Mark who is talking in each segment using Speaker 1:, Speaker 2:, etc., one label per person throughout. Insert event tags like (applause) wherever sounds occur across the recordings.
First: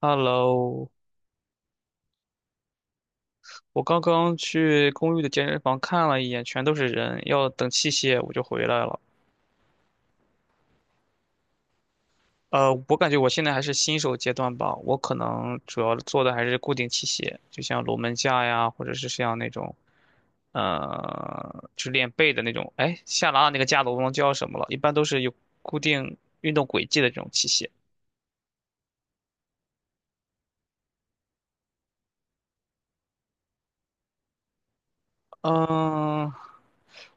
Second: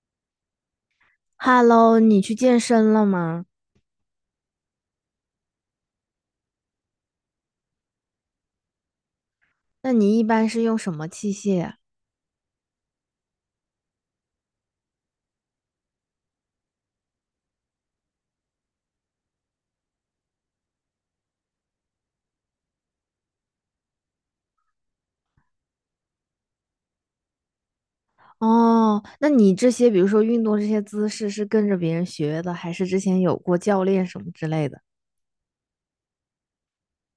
Speaker 1: Hello，
Speaker 2: Hello，你去健身了吗？
Speaker 1: 我刚刚去公寓的健身房看了一眼，全都是人，要等器械我就回来了。
Speaker 2: 那你一般是用什么器械啊？
Speaker 1: 我感觉我现在还是新手阶段吧，我可能主要做的还是固定器械，就像龙门架呀，或者是像那种，去练背的那种。哎，下拉那个架子我忘了叫什么了，一般都是有固定运动轨迹的这种器械。
Speaker 2: 哦，那你这些，比如说运动这些姿势，是跟着别人学的，还是之前有过教练什么之类的？
Speaker 1: 嗯、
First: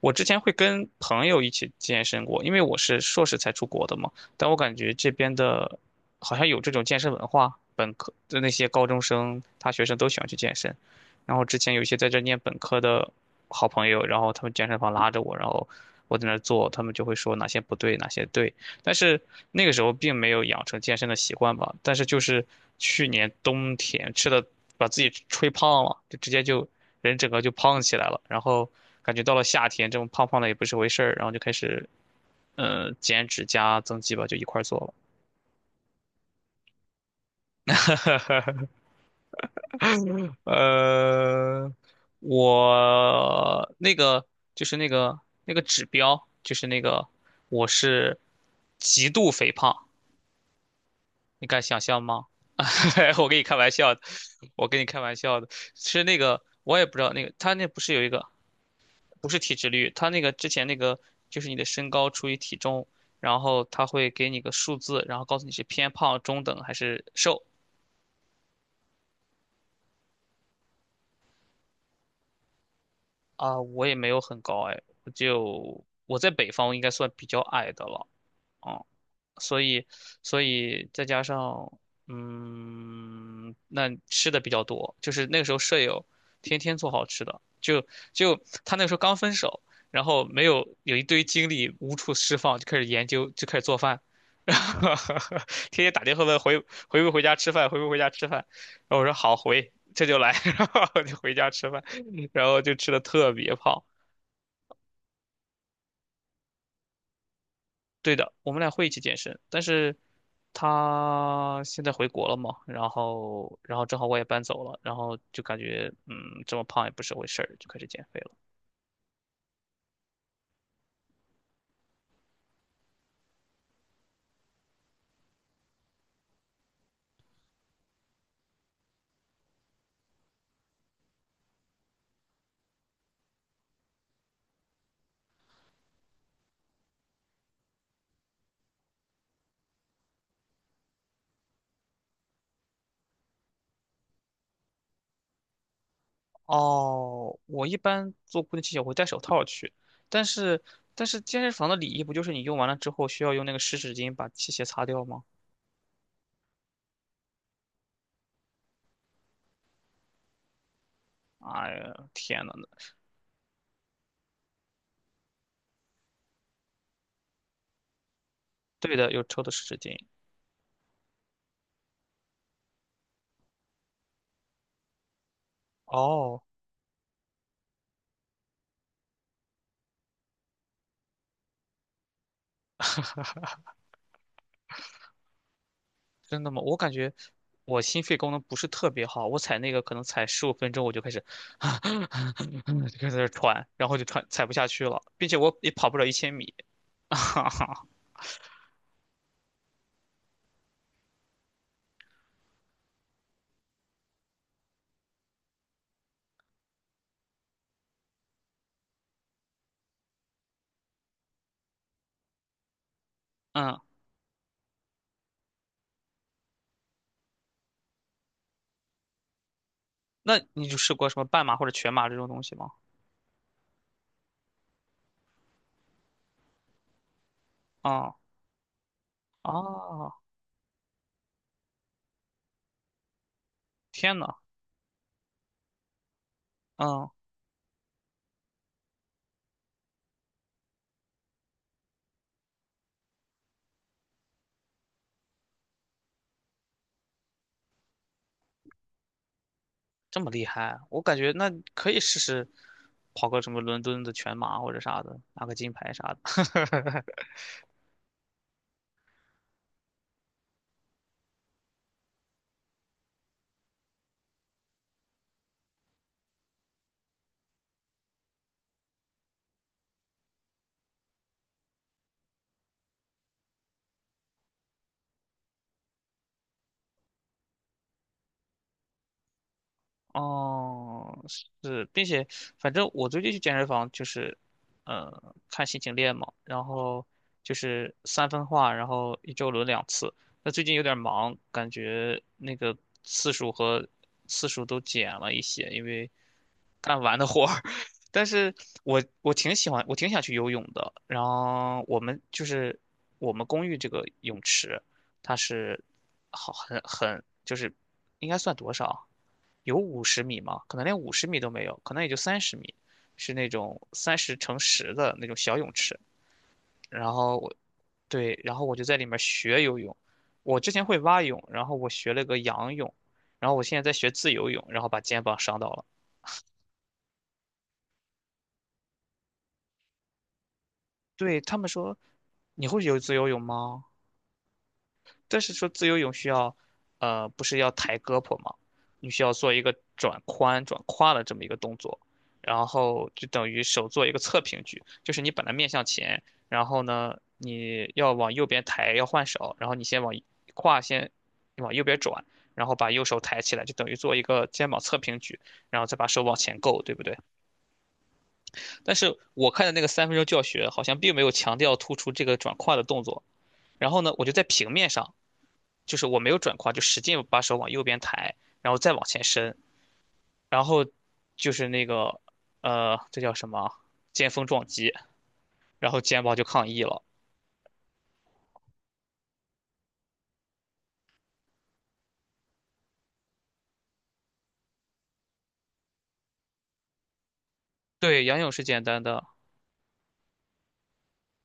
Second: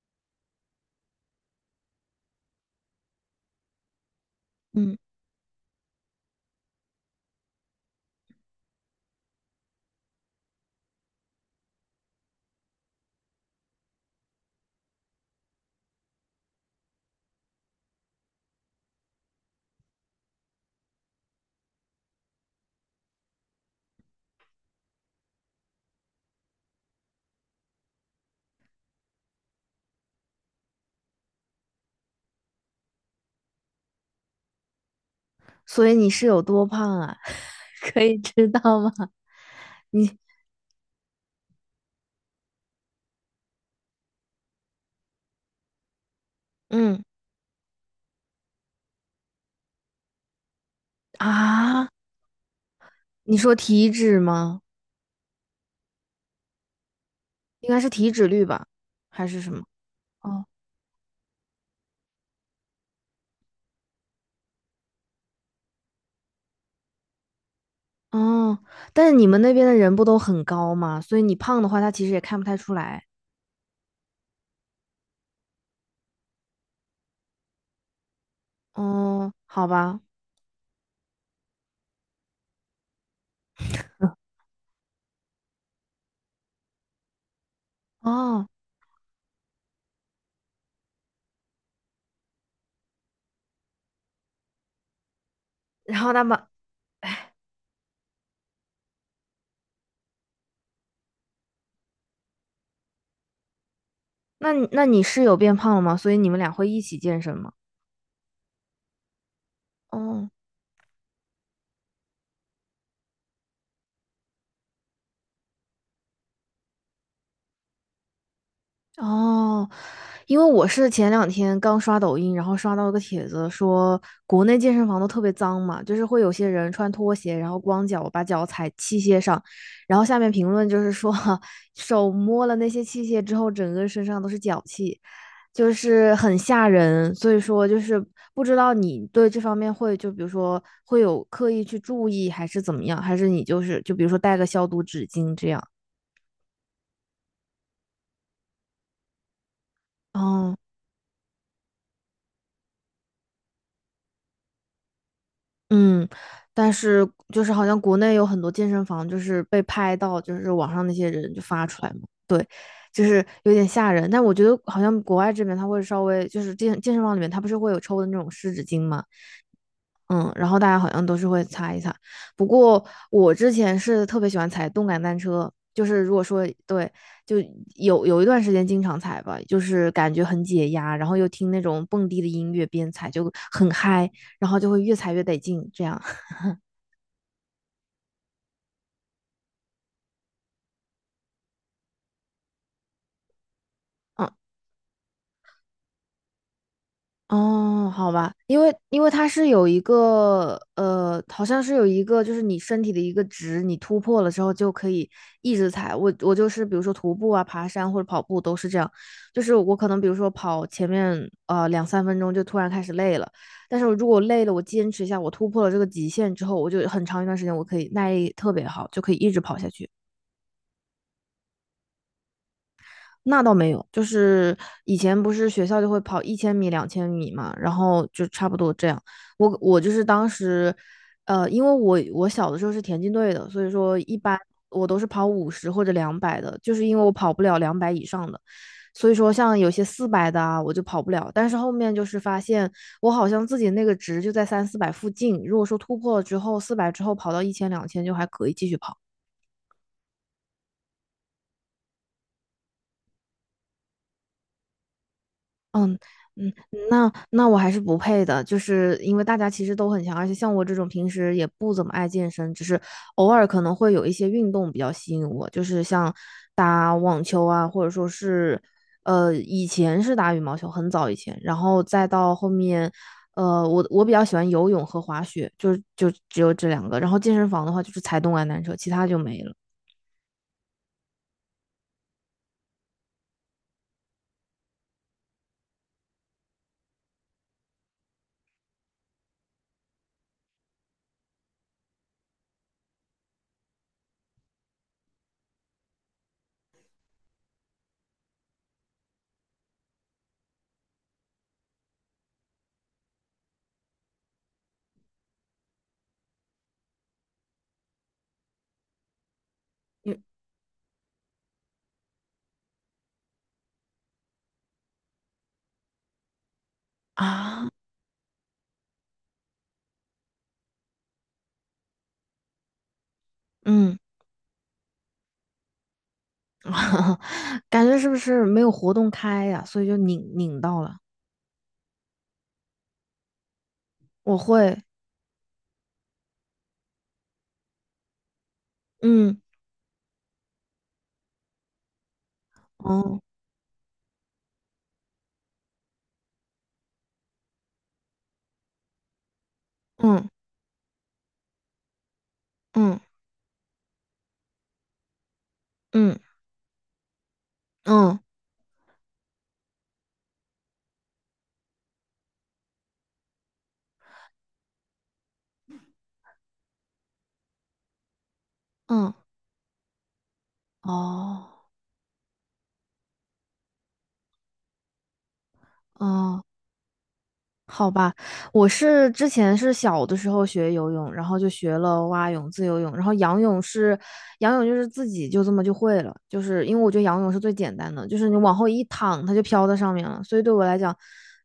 Speaker 1: 我之前会跟朋友一起健身过，因为我是硕士才出国的嘛，但我感觉
Speaker 2: 嗯，
Speaker 1: 这边的，好像有这种健身文化，本科的那些高中生、大学生都喜欢去健身。然后之前有一些在这念本科的好朋友，然后他们健身房拉着我，然后我在那儿做，他们就会说哪些不对，哪些对，但是那个时候并没有养成健身的习惯吧。但是就是去年冬天吃的，把自己吹胖了，就直接就人整个就胖起来了。然后感觉到了夏天，这么胖胖的也不是回事儿，然后就开始减脂加增肌吧，就一块儿做了。
Speaker 2: 所以你是有多胖啊？(laughs) 可以知道吗？
Speaker 1: 呃，我那个就是那个指标，就是那
Speaker 2: 嗯，
Speaker 1: 个我是极度肥胖，你敢想
Speaker 2: 啊，
Speaker 1: 象吗？(laughs) 我
Speaker 2: 你
Speaker 1: 跟你
Speaker 2: 说
Speaker 1: 开玩
Speaker 2: 体
Speaker 1: 笑的，
Speaker 2: 脂吗？
Speaker 1: 我跟你开玩笑的，其实那个我也不知道那个他那
Speaker 2: 应
Speaker 1: 不
Speaker 2: 该是
Speaker 1: 是有一
Speaker 2: 体
Speaker 1: 个
Speaker 2: 脂率吧，还
Speaker 1: 不是
Speaker 2: 是什
Speaker 1: 体
Speaker 2: 么？
Speaker 1: 脂率，他那个
Speaker 2: 哦
Speaker 1: 之前那个就是你的身高除以体重，然后他会给你个数字，然后告诉你是偏胖、中等还是瘦
Speaker 2: 哦，但是你们那边的人不都很高吗？所以你胖的话，他其实也看不太出来。
Speaker 1: 啊。我也没有很高哎，我就我在北方应该算比较矮的了，嗯
Speaker 2: 哦，
Speaker 1: 所
Speaker 2: 好
Speaker 1: 以，
Speaker 2: 吧。
Speaker 1: 再加上，那吃的比较多，就是那个时候舍友天天做好吃的，就
Speaker 2: 哦。
Speaker 1: 他那个时候刚分手，然后没有有一堆精力无处释放，就开始研究，就开始做饭，(laughs) 然后天天
Speaker 2: 然
Speaker 1: 打
Speaker 2: 后
Speaker 1: 电话
Speaker 2: 那
Speaker 1: 问
Speaker 2: 么。
Speaker 1: 回不回家吃饭，回不回家吃饭，然后我说好回，这就来，(laughs) 然后我就回家吃饭，然后就吃的特别胖。
Speaker 2: 那你室友变胖了吗？所以你们俩会一起健身吗？
Speaker 1: 对的，我们俩会一起健身，但是
Speaker 2: 哦，
Speaker 1: 他现在回国了嘛，然后正好我也搬走了，然后就感觉这么胖也不是回事儿，就开始减肥了。
Speaker 2: 哦，因为我是前两天刚刷抖音，然后刷到一个帖子说，国内健身房都特别脏嘛，就是会有些人穿拖鞋，然后光脚把脚踩器械上，然后下面评论就是说，(laughs) 手摸了那些器械之后，整个身上都是脚气，就是很吓人。所以说，就是不知道你对这方面会就比如说会有刻意去注意，还是怎么样，还是你就是就比如说带个消毒纸巾这样。
Speaker 1: 哦，我一般做固定器械我会戴手套去，但
Speaker 2: 哦。
Speaker 1: 是但是健身房的礼仪不就是你用完了之后需要用那个湿纸巾把器械擦掉吗？
Speaker 2: 嗯，但是就是好像国内有很多健身房，就是被拍到，就是网上那些人就发
Speaker 1: 哎
Speaker 2: 出来
Speaker 1: 呀，
Speaker 2: 嘛，
Speaker 1: 天
Speaker 2: 对，
Speaker 1: 呐，
Speaker 2: 就是有点吓人。但我觉得好像国外这边他会稍微就是健身房里面他不是会有抽的那种湿纸巾
Speaker 1: 对
Speaker 2: 嘛，
Speaker 1: 的，有抽的湿纸巾。
Speaker 2: 嗯，然后大家好像都是会擦一擦。不过我之前是特别喜欢踩动感单车，就是如果
Speaker 1: 哦，
Speaker 2: 说对，就有一段时间经常踩吧，就是感觉很解压，然后又听那种蹦迪的音乐边踩就很嗨，然后就会越踩越得劲这样。
Speaker 1: 真的吗？我感觉我心肺功能不是特别好，我踩那个可能踩15分钟我就开始 (laughs) 就开始在那儿喘，然后就喘
Speaker 2: 嗯。
Speaker 1: 踩不下去了，并且我也跑不了1000米。(laughs)
Speaker 2: 哦，好吧，因为它是有一个好像是有一个就是你身体的一个值，你突破了之后就可以一直踩。我就是比如说徒步啊、爬山或者跑步都是这样，就是我可能比如说跑前面两三分钟就突然开始累了，
Speaker 1: 嗯，
Speaker 2: 但是如果累了我坚持一下，我突破了这个极限之后，我就很长一段时间我可以耐力特别好，就可以一直跑下去。
Speaker 1: 那你就试过什么半马或者全马这种东西吗？
Speaker 2: 那倒没有，就是以前不是学校就会跑1000米、2000米嘛，然后
Speaker 1: 啊、
Speaker 2: 就差不多这样。我就是
Speaker 1: 啊！
Speaker 2: 当时，因为我小的时候是田径队的，所以说一
Speaker 1: 天呐，
Speaker 2: 般我都是跑50或者两百的，就是因为
Speaker 1: 嗯，
Speaker 2: 我跑不了两百以上的，所以说像有些四百的啊，我就跑不了。但是后面就是发现我好像自己那个值就在三四百附近，如果说突破了之后，四百之后跑到一千、两千就还可以继续跑。
Speaker 1: 这么厉害啊，我感觉那可以试试跑个什么伦敦的全马或者啥的，拿个金牌
Speaker 2: 嗯
Speaker 1: 啥
Speaker 2: 嗯，
Speaker 1: 的。
Speaker 2: 那
Speaker 1: (laughs)
Speaker 2: 那我还是不配的，就是因为大家其实都很强，而且像我这种平时也不怎么爱健身，只是偶尔可能会有一些运动比较吸引我，就是像打网球啊，或者说是以前是打羽毛球，很早以前，然后再到后面，我比较喜欢游泳和滑雪，就只有这两个，然后健身房的话就是踩动感单车，其他就没了。
Speaker 1: 哦，是，并且反正我最近去健身房就是，看心情练嘛，然后就是3分化，然后一周轮两次。那最近有点忙，感觉那个次数和次数都减了一些，因为干完的活儿。(laughs) 但是我挺喜欢，我挺想去游泳的。然后我们公寓这个泳池，它是好很就是应该算多少啊？有五
Speaker 2: 嗯
Speaker 1: 十米吗？可能连五十米都没有，可能也就30米，是那种30×10的那种小泳池。然后我，
Speaker 2: 啊，
Speaker 1: 对，然后我就在里面学游泳。我之前会蛙泳，然后我学了个仰泳，然后我现在在
Speaker 2: 嗯。
Speaker 1: 学自由泳，然后把肩膀伤到了。
Speaker 2: (laughs) 感觉是不是没有活动开呀？所以就拧到了。
Speaker 1: 对，他们说，你会游自由泳吗？
Speaker 2: 我会，
Speaker 1: 但是说自由泳需要，不是要抬胳膊吗？你需要
Speaker 2: 嗯，
Speaker 1: 做一个转髋、转胯的这么一个动作，然后
Speaker 2: 哦，
Speaker 1: 就等于手做一个侧平举，就是你本来面向前，然后呢，你要往右边抬，要换手，然后你先往
Speaker 2: 嗯
Speaker 1: 胯先往右边转，然后把
Speaker 2: 嗯
Speaker 1: 右手抬起来，就等于做一个肩膀侧平举，然后再把
Speaker 2: 嗯
Speaker 1: 手往前够，对不对？
Speaker 2: 嗯嗯
Speaker 1: 但是我看的那个3分钟教学好像并没有强调突出这个转胯的动作，然后呢，我就在平面上。就是我没有转胯，就使劲把手往右边抬，然后再往
Speaker 2: 嗯，
Speaker 1: 前伸，然后就
Speaker 2: 哦
Speaker 1: 是那个这叫什么？肩峰撞击，然后肩膀
Speaker 2: 哦。
Speaker 1: 就抗议了。
Speaker 2: 好吧，我是之前是小的时候学游泳，然后就学了蛙泳、自由泳，然后仰泳是，仰泳就是自己就这么就会了，就是因为我觉得仰泳是最简单的，就
Speaker 1: 对，
Speaker 2: 是你
Speaker 1: 仰泳
Speaker 2: 往
Speaker 1: 是
Speaker 2: 后
Speaker 1: 简
Speaker 2: 一
Speaker 1: 单的，
Speaker 2: 躺，它就飘在上面了，所以对我来讲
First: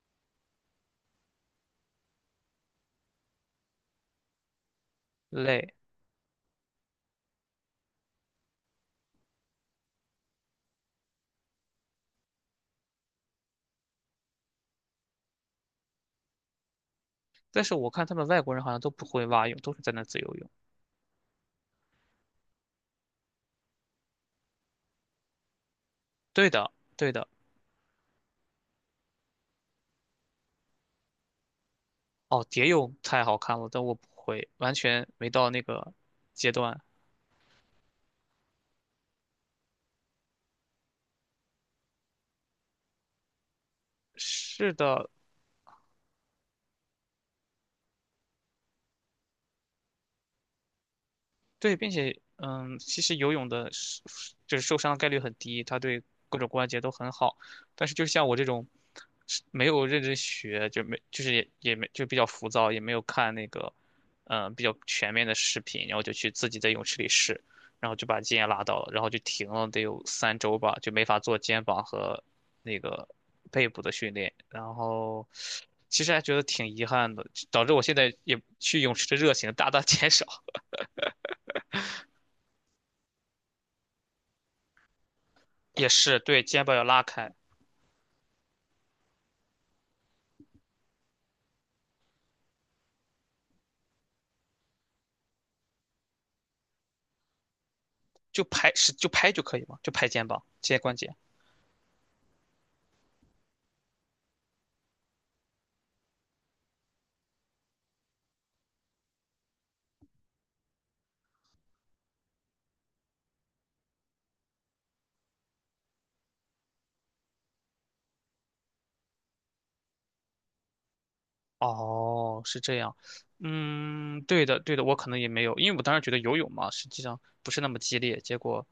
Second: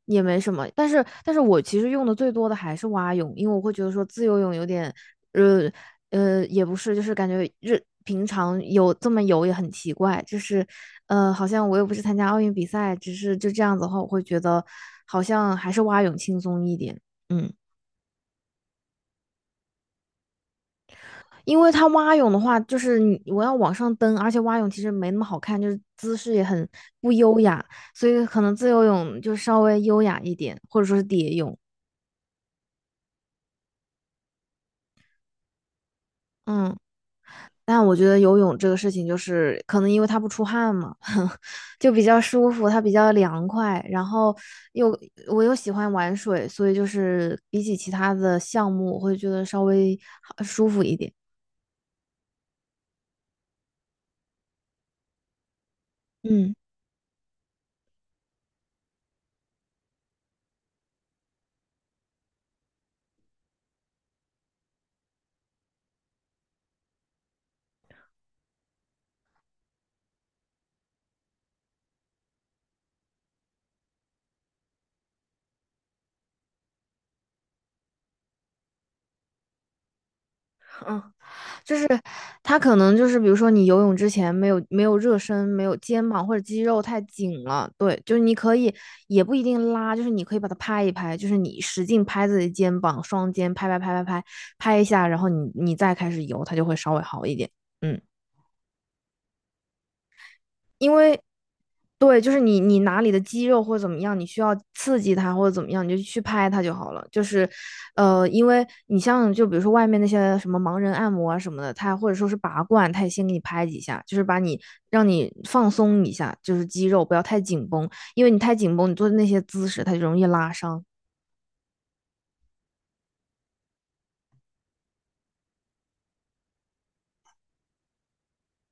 Speaker 2: 也没什么。但是，但是我其实用的最多的还是蛙泳，因为我会觉得说自由泳有点，呃，
Speaker 1: 累，
Speaker 2: 也不是，就是感觉日平常有这么游也很奇怪，就是好像我又不是参加奥运比赛，只是就这样子的话，我会觉得好像还是蛙泳轻松一点。嗯，
Speaker 1: 但是我看他们外国人好像都不会蛙泳，都是在那自由泳。
Speaker 2: 因为它蛙泳的话，就是你我要往上蹬，而且蛙泳其实没那么好看，就是姿势也
Speaker 1: 对
Speaker 2: 很
Speaker 1: 的，对
Speaker 2: 不
Speaker 1: 的。
Speaker 2: 优雅，所以可能自由泳就稍微优雅一点，或者说是蝶泳。
Speaker 1: 哦，蝶泳太好看了，但我不会，完全没到那个阶
Speaker 2: 嗯，
Speaker 1: 段。
Speaker 2: 但我觉得游泳这个事情，就是可能因为它不出汗嘛。(laughs) 就比较舒服，它比较凉快，然后
Speaker 1: 是
Speaker 2: 又
Speaker 1: 的，
Speaker 2: 我又喜欢玩水，所以就是比起其他的项目，我会觉得稍微好舒服一点。
Speaker 1: 对，并且，其实游泳的是，就是受伤概率很低，它对各种
Speaker 2: 嗯
Speaker 1: 关节都很好。但是，就像我这种是没有认真学，就没，就是也没，就比较浮躁，也没有看那个，比较全面的视频，然后就去自己在泳池里试，然后就把肩也拉到了，然后就停了得有3周吧，就没法做肩膀和那个背部的训练。然后，其实还觉得挺遗憾的，导致我现在也去泳池的热情大大减少。
Speaker 2: 嗯，就是它可能就是比如说你游泳之前没有热身，没有
Speaker 1: 也
Speaker 2: 肩
Speaker 1: 是
Speaker 2: 膀或者
Speaker 1: 对
Speaker 2: 肌
Speaker 1: 肩膀
Speaker 2: 肉
Speaker 1: 要
Speaker 2: 太
Speaker 1: 拉开，
Speaker 2: 紧了，对，就是你可以也不一定拉，就是你可以把它拍一拍，就是你使劲拍自己的肩膀，双肩拍拍拍拍拍拍一下，然后你再开始游，它就会稍微好一点。嗯。
Speaker 1: 就拍就可以嘛，就拍肩膀、肩关
Speaker 2: 因
Speaker 1: 节。
Speaker 2: 为对，就是你哪里的肌肉或者怎么样，你需要刺激它或者怎么样，你就去拍它就好了。就是，因为你像就比如说外面那些什么盲人按摩啊什么的，他或者说是拔罐，他也先给你拍几下，就是把你让你放松一下，就是肌肉不要太紧绷，因为你太紧绷，你做的那些姿势它就容易拉伤。
Speaker 1: 哦，是这样。嗯，对的，对的，我可能也没有，因为我当时觉得游泳嘛，实际上不是那么激烈。结果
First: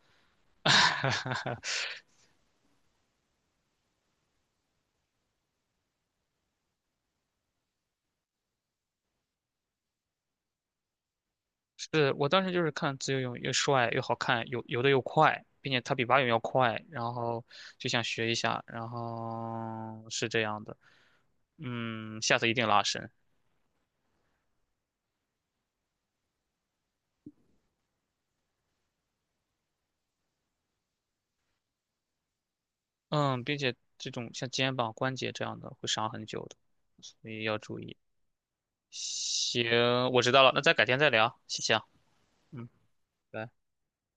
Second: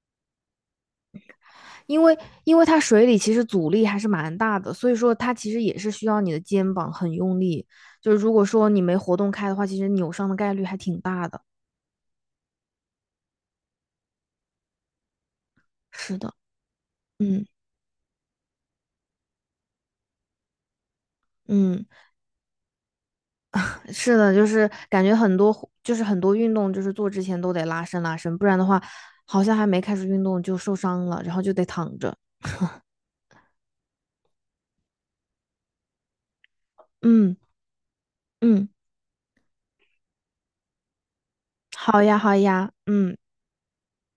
Speaker 2: 因为因为它水里其实阻力还是蛮大的，所以说它其实也是需要你的肩膀很用力。就是如果说你没活动开的话，其实扭伤的概率还挺大的。
Speaker 1: 是我当时就是看自由泳又帅又好看，游的又快，并且它比
Speaker 2: 是
Speaker 1: 蛙泳
Speaker 2: 的，
Speaker 1: 要快，然后
Speaker 2: 嗯
Speaker 1: 就想学一下，然后是这样的。
Speaker 2: 嗯，
Speaker 1: 嗯，下次一定拉伸。
Speaker 2: 是的，就是感觉很多就是很多运动，就是做之前都得拉伸拉伸，不然的话，好像还没开始运动就受伤了，然后就得躺着。
Speaker 1: 嗯，并且这种像肩膀关节这样的会伤很久的，所
Speaker 2: 嗯
Speaker 1: 以要注意。
Speaker 2: 嗯，
Speaker 1: 行，我知道了，那再改天再聊，谢谢啊。
Speaker 2: 好呀好
Speaker 1: 嗯，
Speaker 2: 呀，嗯。
Speaker 1: 拜。